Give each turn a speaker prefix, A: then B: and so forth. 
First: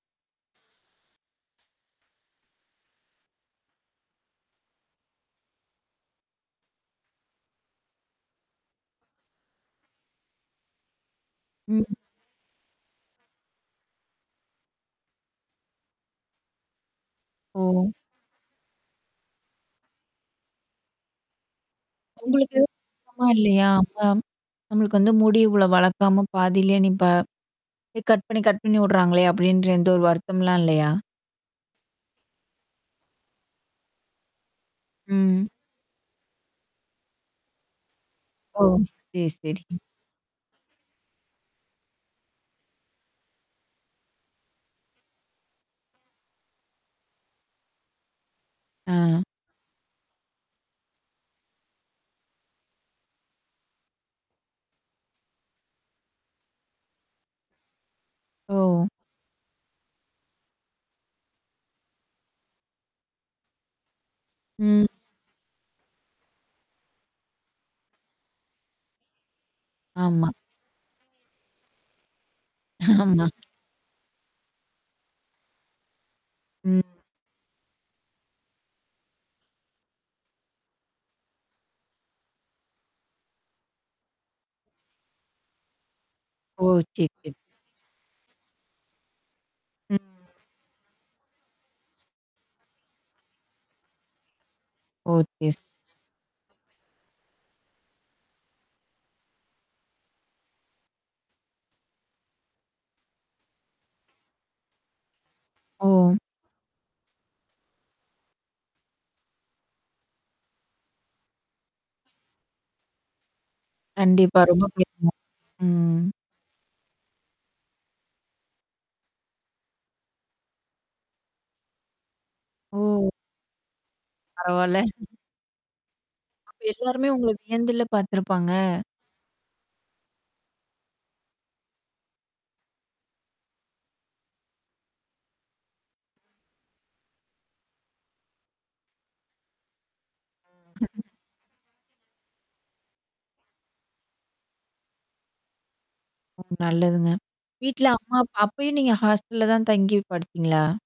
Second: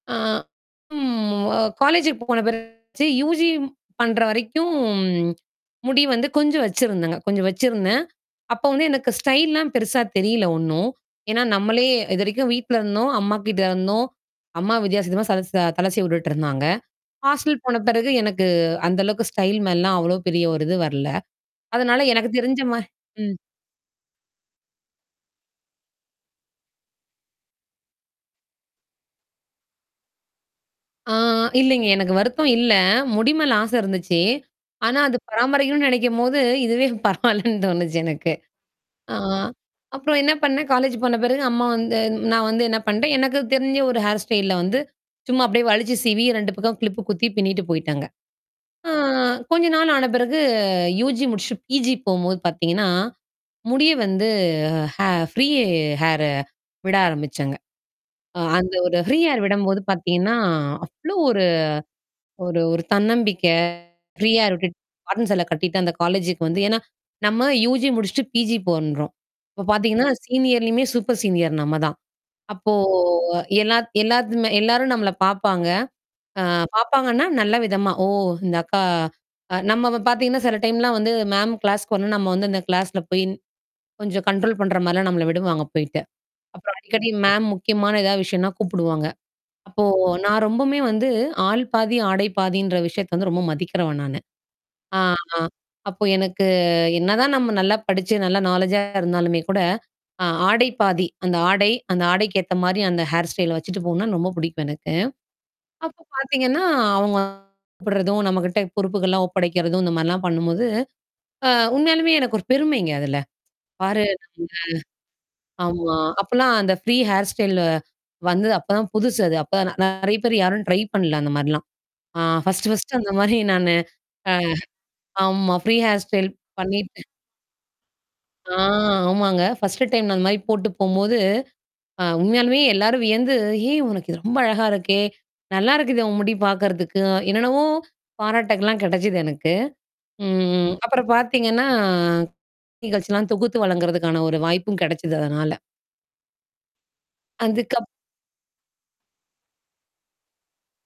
A: ஆ ம். அ காலேஜுக்கு போன பிறகு என்னாச்சு யுஜி பண்ற வரைக்கும், முடி வந்து கொஞ்சம் வச்சிருந்தேங்க. கொஞ்சம் வச்சிருந்தேன். அப்ப வந்து எனக்கு ஸ்டைல்லாம் பெருசா தெரியல ஒன்னும். ஏன்னா நம்மளே
B: ம்.
A: இதுவரைக்கும் வீட்ல இருந்தோம். அம்மா கிட்ட இருந்தோம். அம்மா வித்தியாச வித்தியாசமா சலைச்ச த தலை சீவி வுட்டுட்டு இருந்தாங்க. ஹாஸ்டல் போன
B: ஓ.
A: பிறகு எனக்கு அந்த அளவுக்கு ஸ்டைல் மேலல்லாம் அவ்வளோ பெரிய ஒரு இது வரல. அதனால எனக்கு
B: உங்களுக்கு
A: தெரிஞ்ச மா
B: [unintelligible]
A: ம்.
B: இல்லையா? [unintelligible] "நம்மளுக்கு வந்து முடி இவ்வளோ வளர்க்காம, பாதியிலே நிப்பா கட் பண்ணி கட் பண்ணி வுடுறாங்களே." அப்படீன்ற எந்த ஒரு வருத்தம்ல்லாம் இல்லையா?
A: ஆ, இல்லைங்க, எனக்கு வருத்தம் இல்ல. முடி மேல ஆசை இருந்துச்சு. ஆனா அது
B: ம்.
A: பராமரிக்கணும்ன்னு நெனைக்கும்போது, இதுவே பரவால்லன்னு தோணுச்சு எனக்கு.
B: ஓ.
A: ஆ
B: சரி சரி. ம்.
A: அப்புறம் என்ன பண்ணேன், காலேஜ் போன பிறகு அம்மா வந்து நா வந்து என்ன பண்றேன், எனக்குத் தெரிஞ்ச ஒரு ஹேர் ஸ்டைல்ல வந்து, சும்மா அப்படியே வழுச்சு சீவி 2 பக்கம் கிளிப்பு குத்தி பிண்ணிட்டு போயிட்டேங்க. ஆ
B: அ.
A: கொஞ்ச நாள் ஆன பிறகு யுஜி முடிச்சுட்டு, பிஜி போகும்போது பார்த்தீங்கன்னா, முடிய வந்து ஹே ஃப்ரீ ஹேரு விட ஆரம்பிச்சேங்க. அ அந்த
B: ஓ.
A: ஒரு ஃப்ரீ ஹேர் விடும்போது பார்த்தீங்கன்னா, அவ்வளோ ஒரு ஒரு ஒரு தன்னம்பிக்கை. ஃப்ரீ ஹேர் விட்டுட்டு,
B: ம்.
A: காட்டன் சேலை கட்டிட்டு அந்தக் காலேஜுக்கு வந்து ஏன்னா நம்ம யுஜி முடிச்சுட்டு பிஜி பண்றோம். அப்பப் பார்த்தீங்கன்னா,
B: ஆமா.
A: சீனியர்லயுமே, சூப்பர் சீனியர் நம்ம தான். அப்போ
B: ஆமா.
A: எல்லாத் எல்லாத்துமே எல்லாரும் நம்மளை பார்ப்பாங்க. அ
B: ம்.
A: பார்ப்பாங்கன்னா நல்ல விதமா, "ஓ! இந்த அக்கா" அ நம்மவ பார்த்தீங்கன்னா, சில டைம்லாம் வந்து மேம் கிளாஸ்க்கு வரலன்னா, நம்ம வந்து இந்தக் கிளாஸ்ல போயி கொஞ்சம் கண்ட்ரோல் பண்ற மாரில்லாம் நம்மளை விடுவாங்க போயிட்டு.
B: ஓ.
A: அப்புறம்
B: சரி,
A: அடிக்கடி
B: சரி.
A: மேம் முக்கியமான எதாவது விஷயம்ன்னா கூப்பிடுவாங்க. அப்போ
B: ம்.
A: நா ரொம்பவுமே வந்து, ஆள் பாதி ஆடை பாதின்ற விஷயத்தை வந்து ரொம்ப மதிக்கிறவ நானு. ஆ,
B: ஓ.
A: ஆ
B: [unintelligible]
A: அப்போ எனக்கு என்னதான் நம்ம நல்லா படிச்சு நல்லா நாலேட்ஜா இருந்தாலுமே கூட, அ ஆடை பாதி அந்த ஆடை, அந்த ஆடைக்கு ஏத்த மாரி அந்த ஹேர் ஸ்டைல வச்சுட்டு போகணும்னா ரொம்ப புடிக்கும் எனக்கு. அப்பப்
B: ஓ.
A: பார்த்தீங்கன்னா, அவங்க கூப்பிடறதும், நம்மகிட்ட பொறுப்புகள்லாம் ஒப்படைக்கிறதும் இந்த மாரில்லாம் பண்ணும்போது, அ உண்மையாலுமே எனக்கு ஒரு பெருமைங்க அதுல. பாரு
B: கண்டிப்பா.
A: நம்ம
B: ரொம்ப பெரும.
A: ஆமா.
B: ம்.
A: அப்பல்லாம் அந்த ஃப்ரீ ஹேர் ஸ்டைல்ல வந்து, அப்பதான் புதுசு அது. அப்பதான் நெ நெறைய பேர் யாரும் ட்ரை பண்ணல அந்த மாரில்லாம். அ ஃபர்ஸ்ட்டு ஃபர்ஸ்ட் அந்த
B: ஓ.
A: மாதிரி நானு அ
B: பரவால்லை.
A: ஆமா, ஃப்ரீ ஹேர் ஸ்டைல்
B: அப்ப
A: பண்ணீட்டு
B: எல்லாருமே உங்களை வியந்துல்ல பாத்துருப்பாங்க.
A: ஆ ஆமாங்க. ஃபர்ஸ்ட்டு டைம் நா அந்த மாரி போட்டுப் போகும்போது, அ உண்மையாலுமே எல்லாரும் வியந்து, "ஏய்! உனக்கு இது ரொம்ப அழகா இருக்கே! நல்லா இருக்குது உன் முடி பாக்குறதுக்கு" என்னென்னவோ பாராட்டுகள்லாம் கெடைச்சுது எனக்கு. ம் அப்புறம் பார்த்தீங்கன்னா, நிகழ்ச்சில்லாம் தொகுத்து வழங்குறதுக்கான ஒரு வாய்ப்பும் கெடைச்சுது அதனால.
B: ம். நல்லதுங்க.
A: அதுக்கப்
B: வீட்டுல அம்மா அப்ப அப்பயும் நீங்க ஹாஸ்டல்ல தான் தங்கி படிச்சீங்களா?